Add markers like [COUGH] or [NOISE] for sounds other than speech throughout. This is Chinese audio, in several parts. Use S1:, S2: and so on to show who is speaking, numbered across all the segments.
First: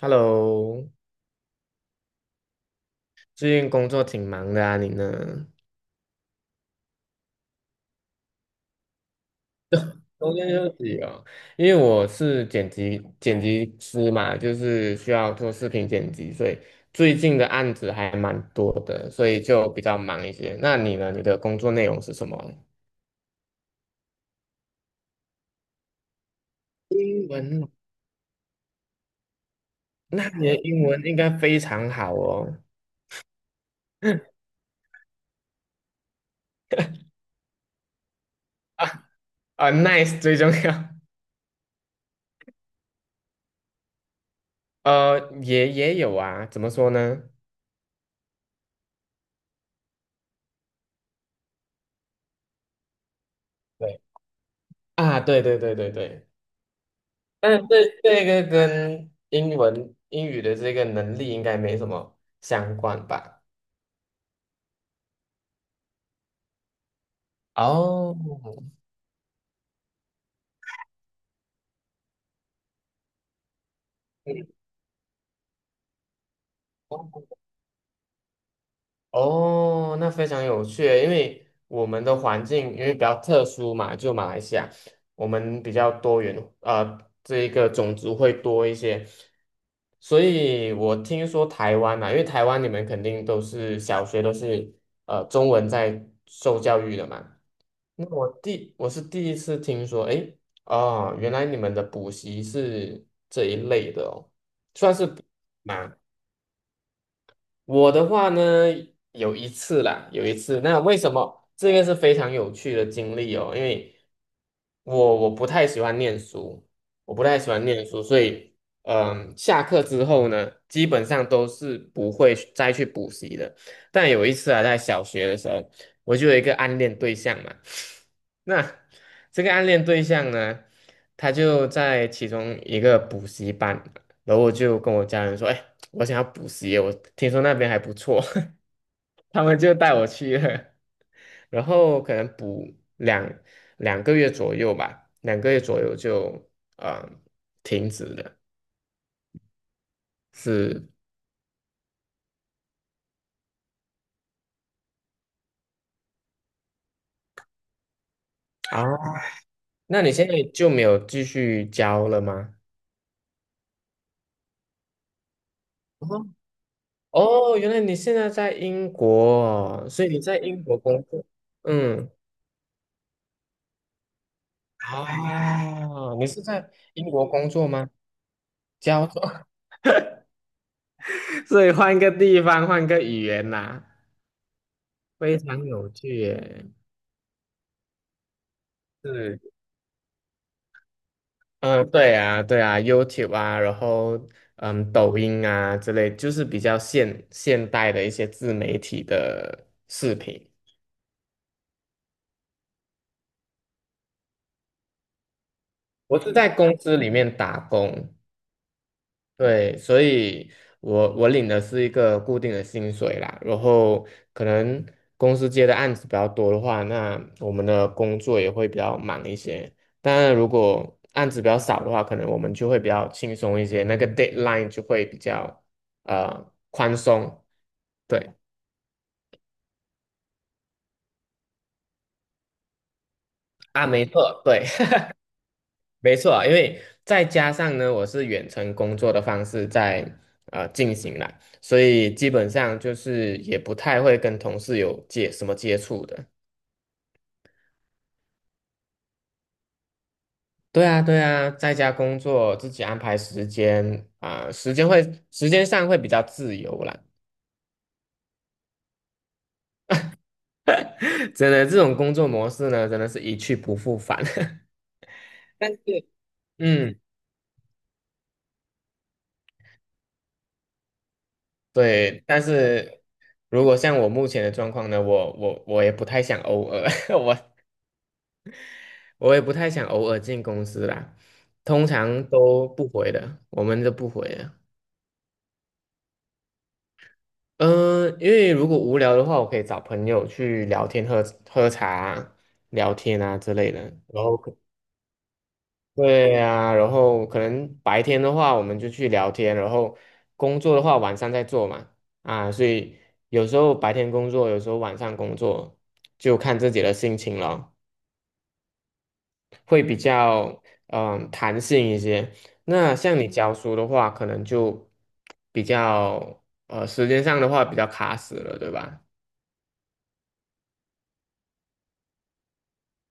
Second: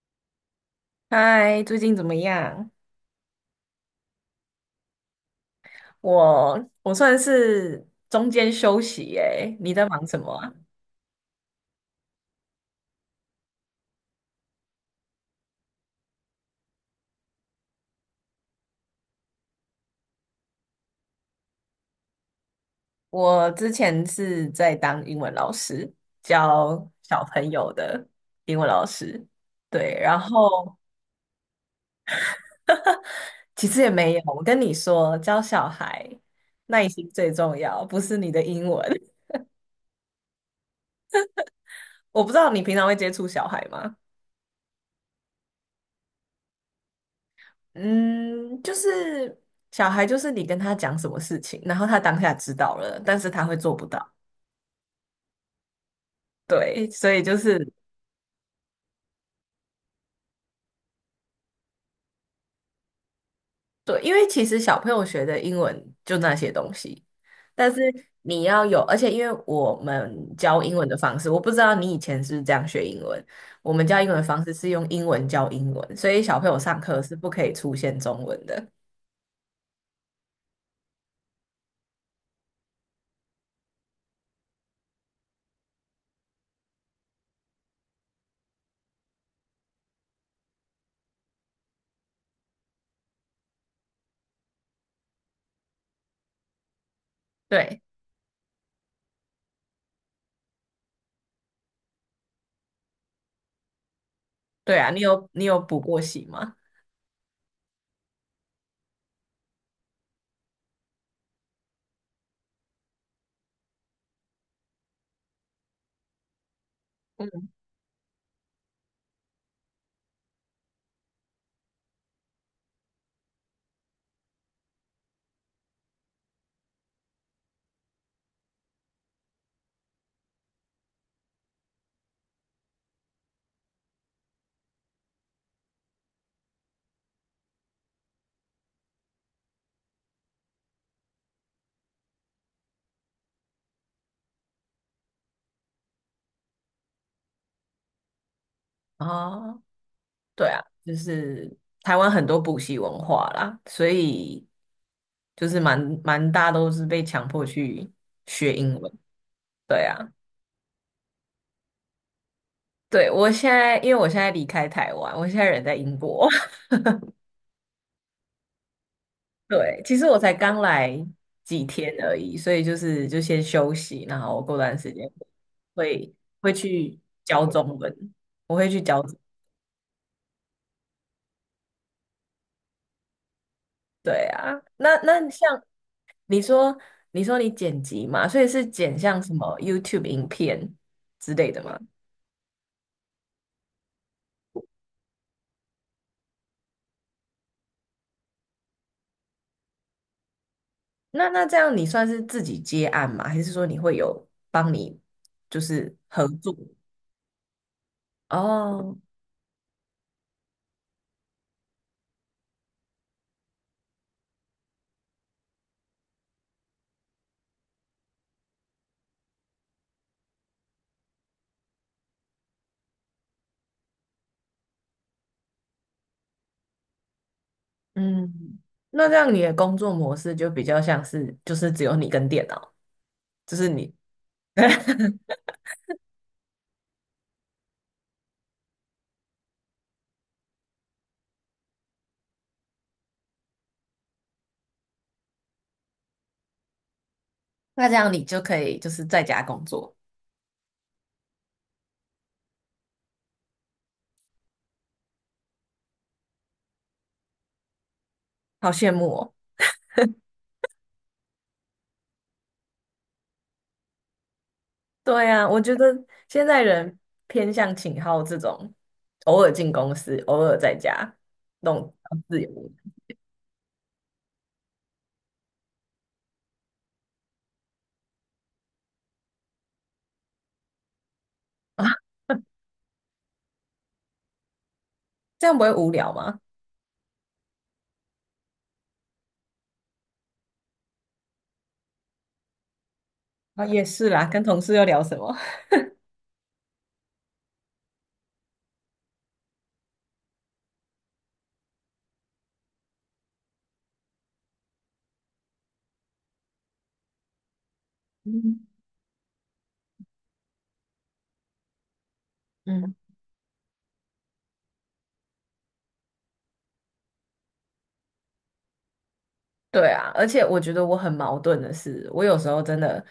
S1: Hello，
S2: 嗨，最近怎么样？
S1: 最近工作挺忙的啊，你呢？
S2: 我算是中间休息耶，你在忙什么
S1: 中间
S2: 啊？
S1: 休息哦，因为我是剪辑师嘛，就是需要做视频剪辑，所以最近的案子还蛮多的，所以就比较忙一些。那你呢？你的工作内容是什么？
S2: 我之前是在当英文老师，教小
S1: 英
S2: 朋
S1: 文哦。
S2: 友的英文老师。对，然
S1: 那你的
S2: 后
S1: 英文应该非常好哦。
S2: 其实也没有，
S1: [LAUGHS]
S2: 我跟你说，教小孩耐心最重要，不是你的英
S1: 啊
S2: 文。
S1: 啊，nice 最重要。
S2: [LAUGHS] 我不知道你平常会接触小孩吗？
S1: 也有啊，怎么说呢？
S2: 嗯，就是小孩，就是你跟他讲什么事情，然后他当下知道了，但是他会做不
S1: 对
S2: 到。
S1: 啊，对对对对对，
S2: 对，所以就
S1: 但是
S2: 是
S1: 这个跟英文英语的这个能力应该没什么相关吧？
S2: 对，因为其实小朋友学的英文就那些东西，但是
S1: 哦，
S2: 你要有，而且因为我们教英文的方式，我不知道你以前是不是这样学英文，我们教英文的方
S1: 嗯
S2: 式是用英文教英文，所以小朋友上课是不可以出现中文的。
S1: 哦，那非常有趣，因为我们的环境因为比较特殊嘛，就马来西亚，我们比较多元，这一个种族会多一些，所以我听说台湾嘛，因为台湾你们肯定都是小学都是中文在受教育的嘛。
S2: 对，
S1: 那我是第一次听说，诶，啊，原来你们的补习是这一类的哦，
S2: 对啊，
S1: 算
S2: 你
S1: 是补
S2: 有你有补
S1: 吗？
S2: 过习吗？
S1: 我的话呢，有一次啦，有一次，那为什么这个是非常有趣的经历哦？因为我不太喜欢念书，我不太
S2: 嗯，
S1: 喜欢念书，所以下课之后呢，基本上都是不会去再去补习的。但有一次啊，在小学的时候，我就有一个暗恋对象嘛。那这个暗恋对象呢，他就在其中一个补习班，然后我就跟我家人说："哎，我想要补习，我听说那边还不错。" [LAUGHS] 他们就带我去了，然后可能补两个月左右吧，两个月左右就呃停止了。
S2: 哦，对啊，
S1: 是
S2: 就是台湾很多补习文化啦，所以就是蛮大都是被强迫去学英文。
S1: 啊，
S2: 对啊。
S1: 那你现在就没有继续教了吗？
S2: 对，我现在，因为我现在离开台湾，我现在人在英
S1: 哦，
S2: 国。[LAUGHS]
S1: 哦，原来你现在在英国
S2: 对，
S1: 哦，
S2: 其实
S1: 所以
S2: 我
S1: 你
S2: 才
S1: 在
S2: 刚
S1: 英国工
S2: 来
S1: 作，
S2: 几天
S1: 嗯。
S2: 而已，所以就是就先休息，然后过段时间会
S1: 啊，你是
S2: 会
S1: 在
S2: 去
S1: 英国
S2: 教
S1: 工作
S2: 中
S1: 吗？
S2: 文，我会去教
S1: 交
S2: 中。
S1: 作，[LAUGHS] 所以换个地方，换个语言啦，
S2: 对啊，那
S1: 非
S2: 像
S1: 常有趣
S2: 你
S1: 耶。
S2: 说，你说你剪辑嘛，所以是剪像什
S1: 是，
S2: 么 YouTube 影片之类的吗？
S1: 嗯，对啊，对啊，YouTube 啊，然后抖音啊之类，就是比较现代的一些自媒体的视频。
S2: 那这样你算是自己接案吗？还是说你会有帮你就是
S1: 我
S2: 合
S1: 是在
S2: 作？
S1: 公司里面打工，
S2: 哦
S1: 对，所以我领的是一个固定的薪水啦，然后可能公司接的案子比较多的话，那我们的工作也会比较忙一些。当然，如果案子比较少的话，可能我们就会比较轻松一些，那个 deadline 就会比较宽松。对，
S2: 嗯，那这样你的工作模式就比较像是，就是只有你跟电脑，就是
S1: 啊，
S2: 你，
S1: 没错，对。
S2: [LAUGHS]
S1: 没错啊，因为再加上呢，我是远程工作的方式在进行啦，所以基本上就是也不太会跟同事有接什么接触的。
S2: 那这样你就可以就是在家工作，
S1: 对啊，对啊，在家工作，自己安排时间啊，时间上会比较自由啦。
S2: 好羡慕哦。
S1: [LAUGHS] 真的，这种工作模式呢，真的是一去不复返。
S2: 对啊，
S1: [LAUGHS]
S2: 我
S1: 但
S2: 觉得
S1: 是，
S2: 现在人
S1: 嗯，
S2: 偏向请好这种，偶尔进公司，偶尔在家，那种比较
S1: 对，
S2: 自
S1: 但
S2: 由
S1: 是如果像我目前的状况呢，我也不太想偶尔，[LAUGHS] 我我也不太想偶尔进公司啦，
S2: 的
S1: 通
S2: 啊，
S1: 常都不回的，我们都不回的。
S2: [LAUGHS] 这样不会无聊吗？
S1: 嗯、因为如果无聊的话，我可以找朋友去聊天、喝茶啊聊天啊之
S2: 啊，
S1: 类的。
S2: 也是啦，
S1: 然后
S2: 跟
S1: 可
S2: 同事又聊什么？
S1: 对啊，然后可能白天的话，我们就去聊天，然后工作的话，晚上再做嘛。啊，所以有时候白天工作，有时候晚上工作，就看自己的心情了。
S2: [LAUGHS] 嗯
S1: 会比较弹性一些。
S2: 嗯。
S1: 那像你教书的话，可能就比较时间上的话比较卡死了，对吧？
S2: 对啊，而且我觉得我很矛盾的是，我有时候真的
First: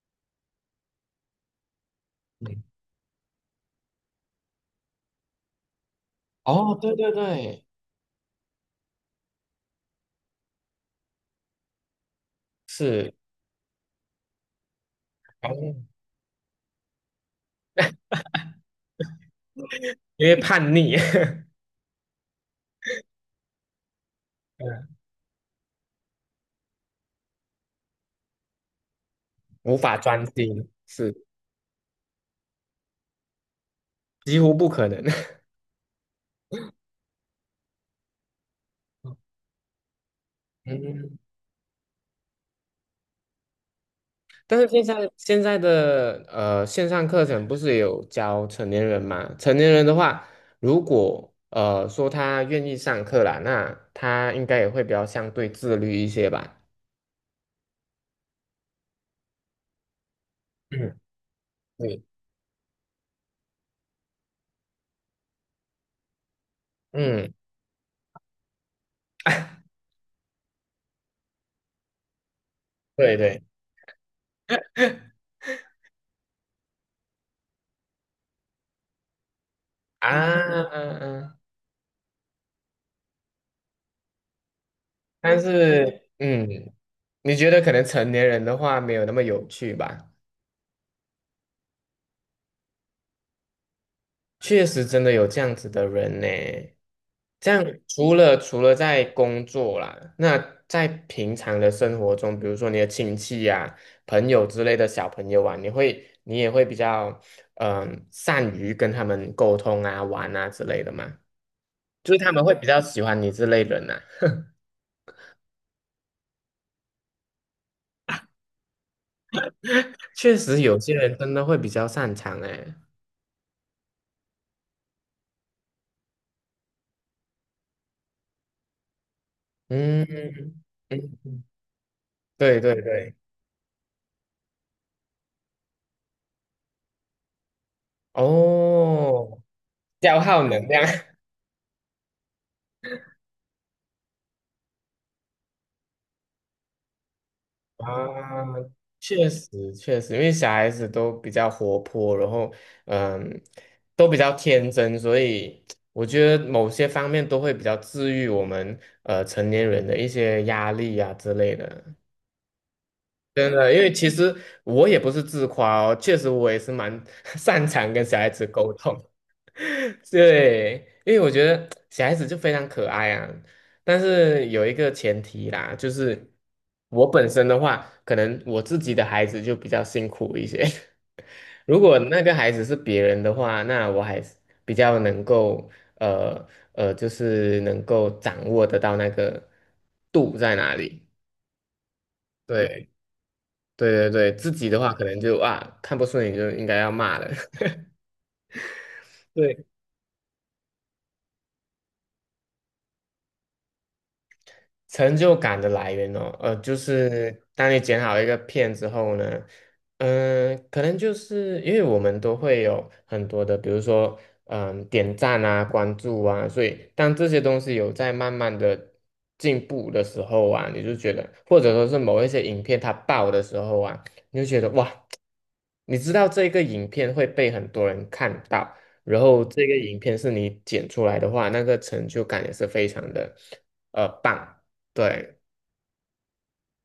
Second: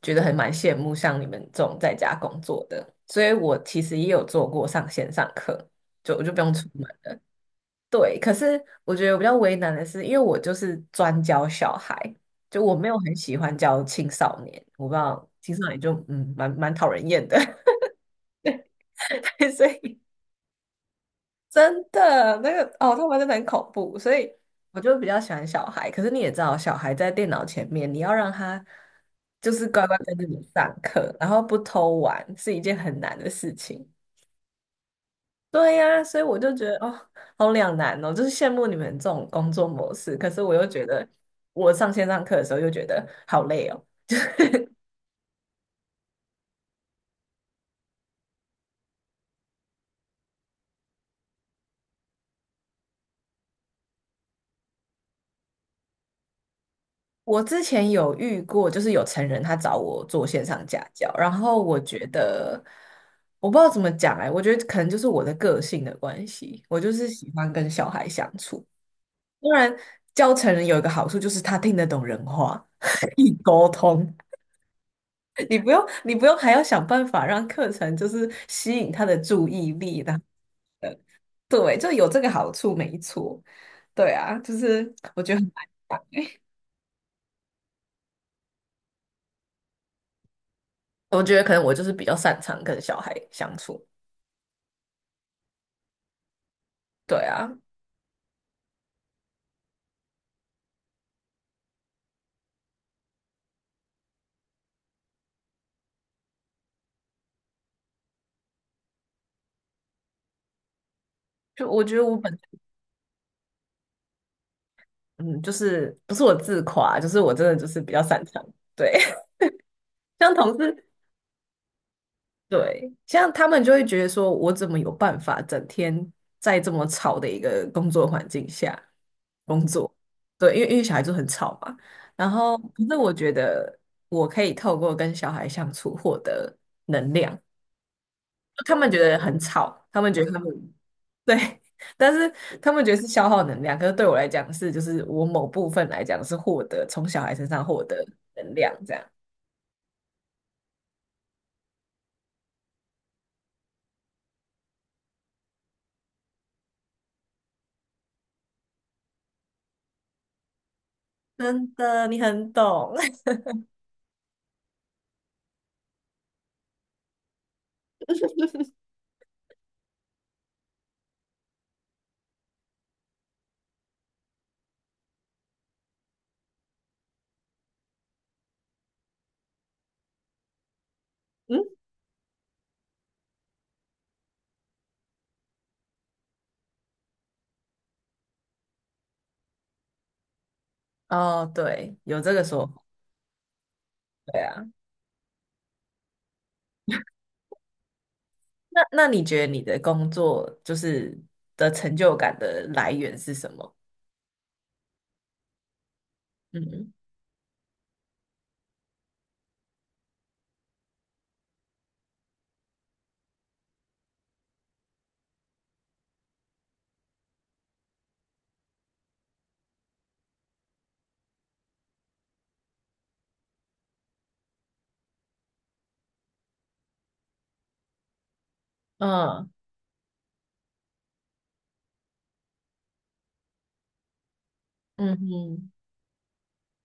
S2: 觉得很羡慕像你们这种在家工
S1: 嗯
S2: 作的，所以我其实也有做过上线上课，就我就不用出
S1: 哦，对
S2: 门。
S1: 对对，
S2: 对，可是我觉得我比较为难的是，因为我就是专教小孩，就我没有很
S1: 是，
S2: 喜欢教青少年，我不知道青少年就
S1: 哦
S2: 蛮讨人厌的，[LAUGHS] 所以
S1: 因为叛逆，
S2: 真的，那个哦，他们真的很恐怖，所以我
S1: [LAUGHS]
S2: 就比较喜欢小孩。可是你也知道，小孩在电脑前面，你要让他就是
S1: 无
S2: 乖乖
S1: 法
S2: 跟着
S1: 专
S2: 你
S1: 心，
S2: 上课，
S1: 是
S2: 然后不偷玩，是一件很难的事情。
S1: 几乎不可能。
S2: 对呀，所以我就觉得哦，好两难哦，就是羡慕你们这种
S1: [LAUGHS]
S2: 工作模式，可是我又觉得
S1: 嗯
S2: 我上线上课的时候又觉得好累哦。
S1: 但是现在的线上课程不是也有教成年人嘛？成年人的话，如果说他愿意上课啦，那他应该也会比较相对自律一些吧？
S2: 我之前有遇过，就是有成人他找我做线上家
S1: 嗯，
S2: 教，然后我
S1: 对，
S2: 觉得我不知道怎么讲哎、我觉得可能就是我的个性的关系，我就是喜
S1: 嗯，
S2: 欢跟小孩相处。当然，
S1: [LAUGHS]
S2: 教成人有一个好处就是他听得懂人话，[LAUGHS] 可
S1: 对
S2: 以
S1: 对
S2: 沟通，你不用还要想办法让课程就是吸引他的注意力
S1: 啊，
S2: 的，呃
S1: 嗯嗯，
S2: 对，就有这个好处没错。对啊，就是我觉
S1: 但
S2: 得很，
S1: 是你觉得可能成年人的话没有那么有趣吧？
S2: 我觉得可能我就是比较擅长跟小孩相处。
S1: 确实真的有这样子的人呢。
S2: 对
S1: 这
S2: 啊，
S1: 样除了在工作啦，那在平常的生活中，比如说你的亲戚呀、朋友之类的小朋友啊，你也会比较善于跟他们沟通啊、玩啊之类的嘛，
S2: 就我觉得
S1: 就
S2: 我
S1: 是他
S2: 本
S1: 们会比较喜欢你这类人呐、
S2: 嗯，就是不是我自夸，就是我真的就是比较擅长。对，[LAUGHS] 像
S1: 确
S2: 同
S1: 实有
S2: 事，
S1: 些人真的会比较擅长哎、
S2: 对，像他们就会觉得说，我怎么有办法整天在这么吵的一个工作环境下工作？
S1: 嗯
S2: 对，因为小孩就很
S1: 嗯，
S2: 吵嘛。然后，
S1: 对对
S2: 可是我
S1: 对，
S2: 觉得我可以透过跟小孩相处获得能量。他们觉得很
S1: 哦，
S2: 吵，他们
S1: 消
S2: 觉得他
S1: 耗能
S2: 们
S1: 量。[LAUGHS]
S2: 对，[LAUGHS] 但是他们觉得是消耗能量，可是对我来讲是，就是我某部分来讲是获得从小孩身上获得
S1: 啊，
S2: 能量，这样。
S1: 确实确实，因为小孩子都比较活泼，然后嗯，都比较天真，所以我觉得某些方面都会比较治愈我们成年人的一些压力啊之类
S2: 真
S1: 的。
S2: 的，你很懂。[LAUGHS]
S1: 真的，因为其实我也不是自夸哦，确实我也是蛮 [LAUGHS] 擅长跟小孩子沟通。[LAUGHS] 对，因为我觉得小孩子就非常可爱啊，但是有一个前提啦，就是我本身的话，可能我自己的孩子就比较辛苦一些。
S2: 嗯，
S1: [LAUGHS] 如果那个孩子是别人的话，那我还是比较能够呃就是能够掌握得到那个度在哪里。
S2: 哦，对，有这个说法，
S1: 对。对对对，
S2: 对
S1: 自
S2: 啊。
S1: 己的话可能就啊看不顺眼就应该要骂了。[LAUGHS]
S2: 那那你觉得你
S1: 对，
S2: 的工作就是的成就感的来源是什么？
S1: 成就感的来源哦，就
S2: 嗯
S1: 是当你剪好一个片之后呢，可能就是因为我们都会有很多的，比如说，点赞啊、关注啊，所以当这些东西有在慢慢的进步的时候啊，你就觉得，或者说是某一些影片它爆的时候啊，你就觉得哇，你知道这个影片会被很多人看到，然后
S2: 嗯
S1: 这个影片是你剪出来的话，那个成就感也是非常的，棒。
S2: 嗯
S1: 对，
S2: 哼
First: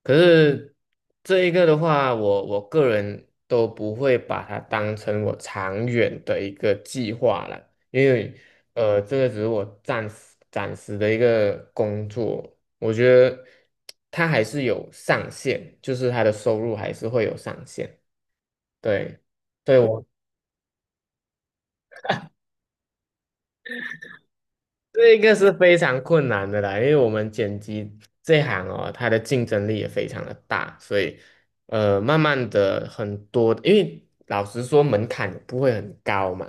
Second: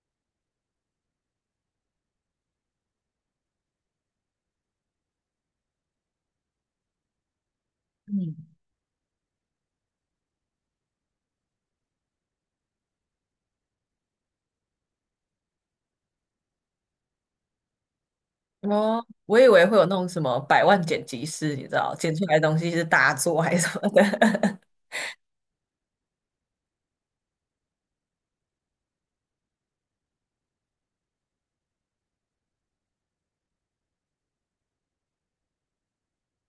S1: 可是这一个的话，我个人都不会把它当成我长远的一个计划了，因
S2: 嗯，
S1: 为这个只是我暂时的一个工作，我觉得它还是有上限，就是它的收入还是会有上限，
S2: 哦，
S1: 对，
S2: 我以为会
S1: 对
S2: 有那
S1: 我
S2: 种什么百万剪辑师，你知道，剪出来的东西是大作还是什么的。[LAUGHS]
S1: 这个是非常困难的啦，因为我们剪辑这行哦，它的竞争力也非常的大，所以慢慢的很多，因为老实说门槛也不会很高嘛，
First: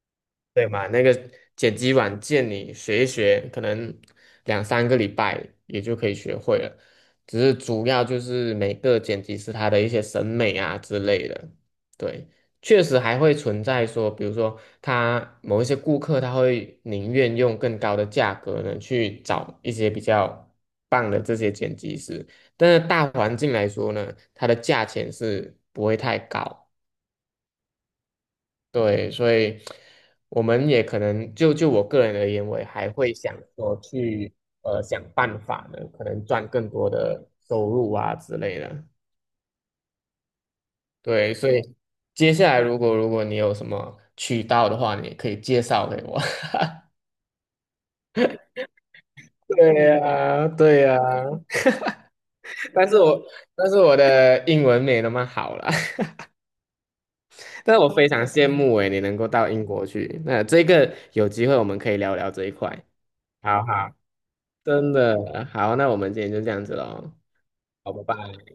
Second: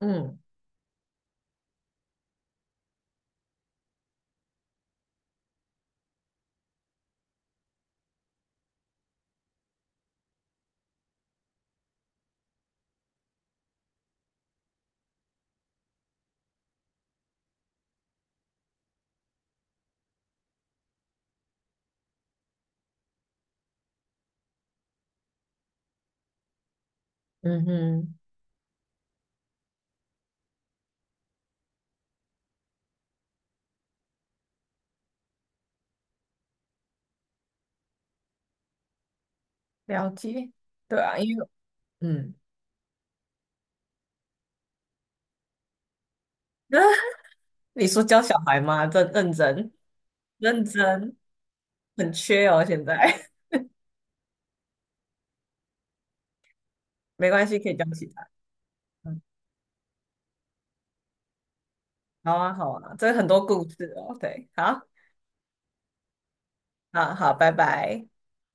S2: 嗯
S1: 对嘛？那个剪辑软件你学一学，可能两三个礼拜也就可以学会了。只是主要就是每个剪辑师他的一些审美啊之类的。对，确实还会存在说，比如说他某一些顾客他会宁愿用更高的价格呢去找一些比较棒的这些剪辑师，但是大环境来说呢，它的价钱是不会太高。
S2: 嗯哼，
S1: 对，所以我们也可能就我个人而言，我也还会想说去想办法呢，可能赚更多的收入啊之类的。
S2: 了解，对啊，
S1: 对，
S2: 因为
S1: 所以接
S2: 嗯，
S1: 下来如果你有什么渠道的话，你也可以介绍给我。[LAUGHS]
S2: [LAUGHS] 你说教小孩吗？
S1: 对呀，
S2: 认
S1: 对呀，
S2: 真，很缺哦，现
S1: 但是我
S2: 在
S1: 但是我的英文没那么好啦，[LAUGHS]
S2: [LAUGHS] 没关系，可
S1: 但
S2: 以
S1: 是
S2: 教
S1: 我
S2: 起
S1: 非常
S2: 来。
S1: 羡慕诶，你能
S2: 嗯，
S1: 够到英国去。那这个有机会我们可以聊聊
S2: 好
S1: 这一
S2: 啊，
S1: 块。
S2: 好啊，这很多
S1: 好
S2: 故
S1: 好，
S2: 事哦，对，好，
S1: 真的好，那我们今天就这样子
S2: 好
S1: 喽。
S2: 啊，拜
S1: 好，拜
S2: 拜。
S1: 拜。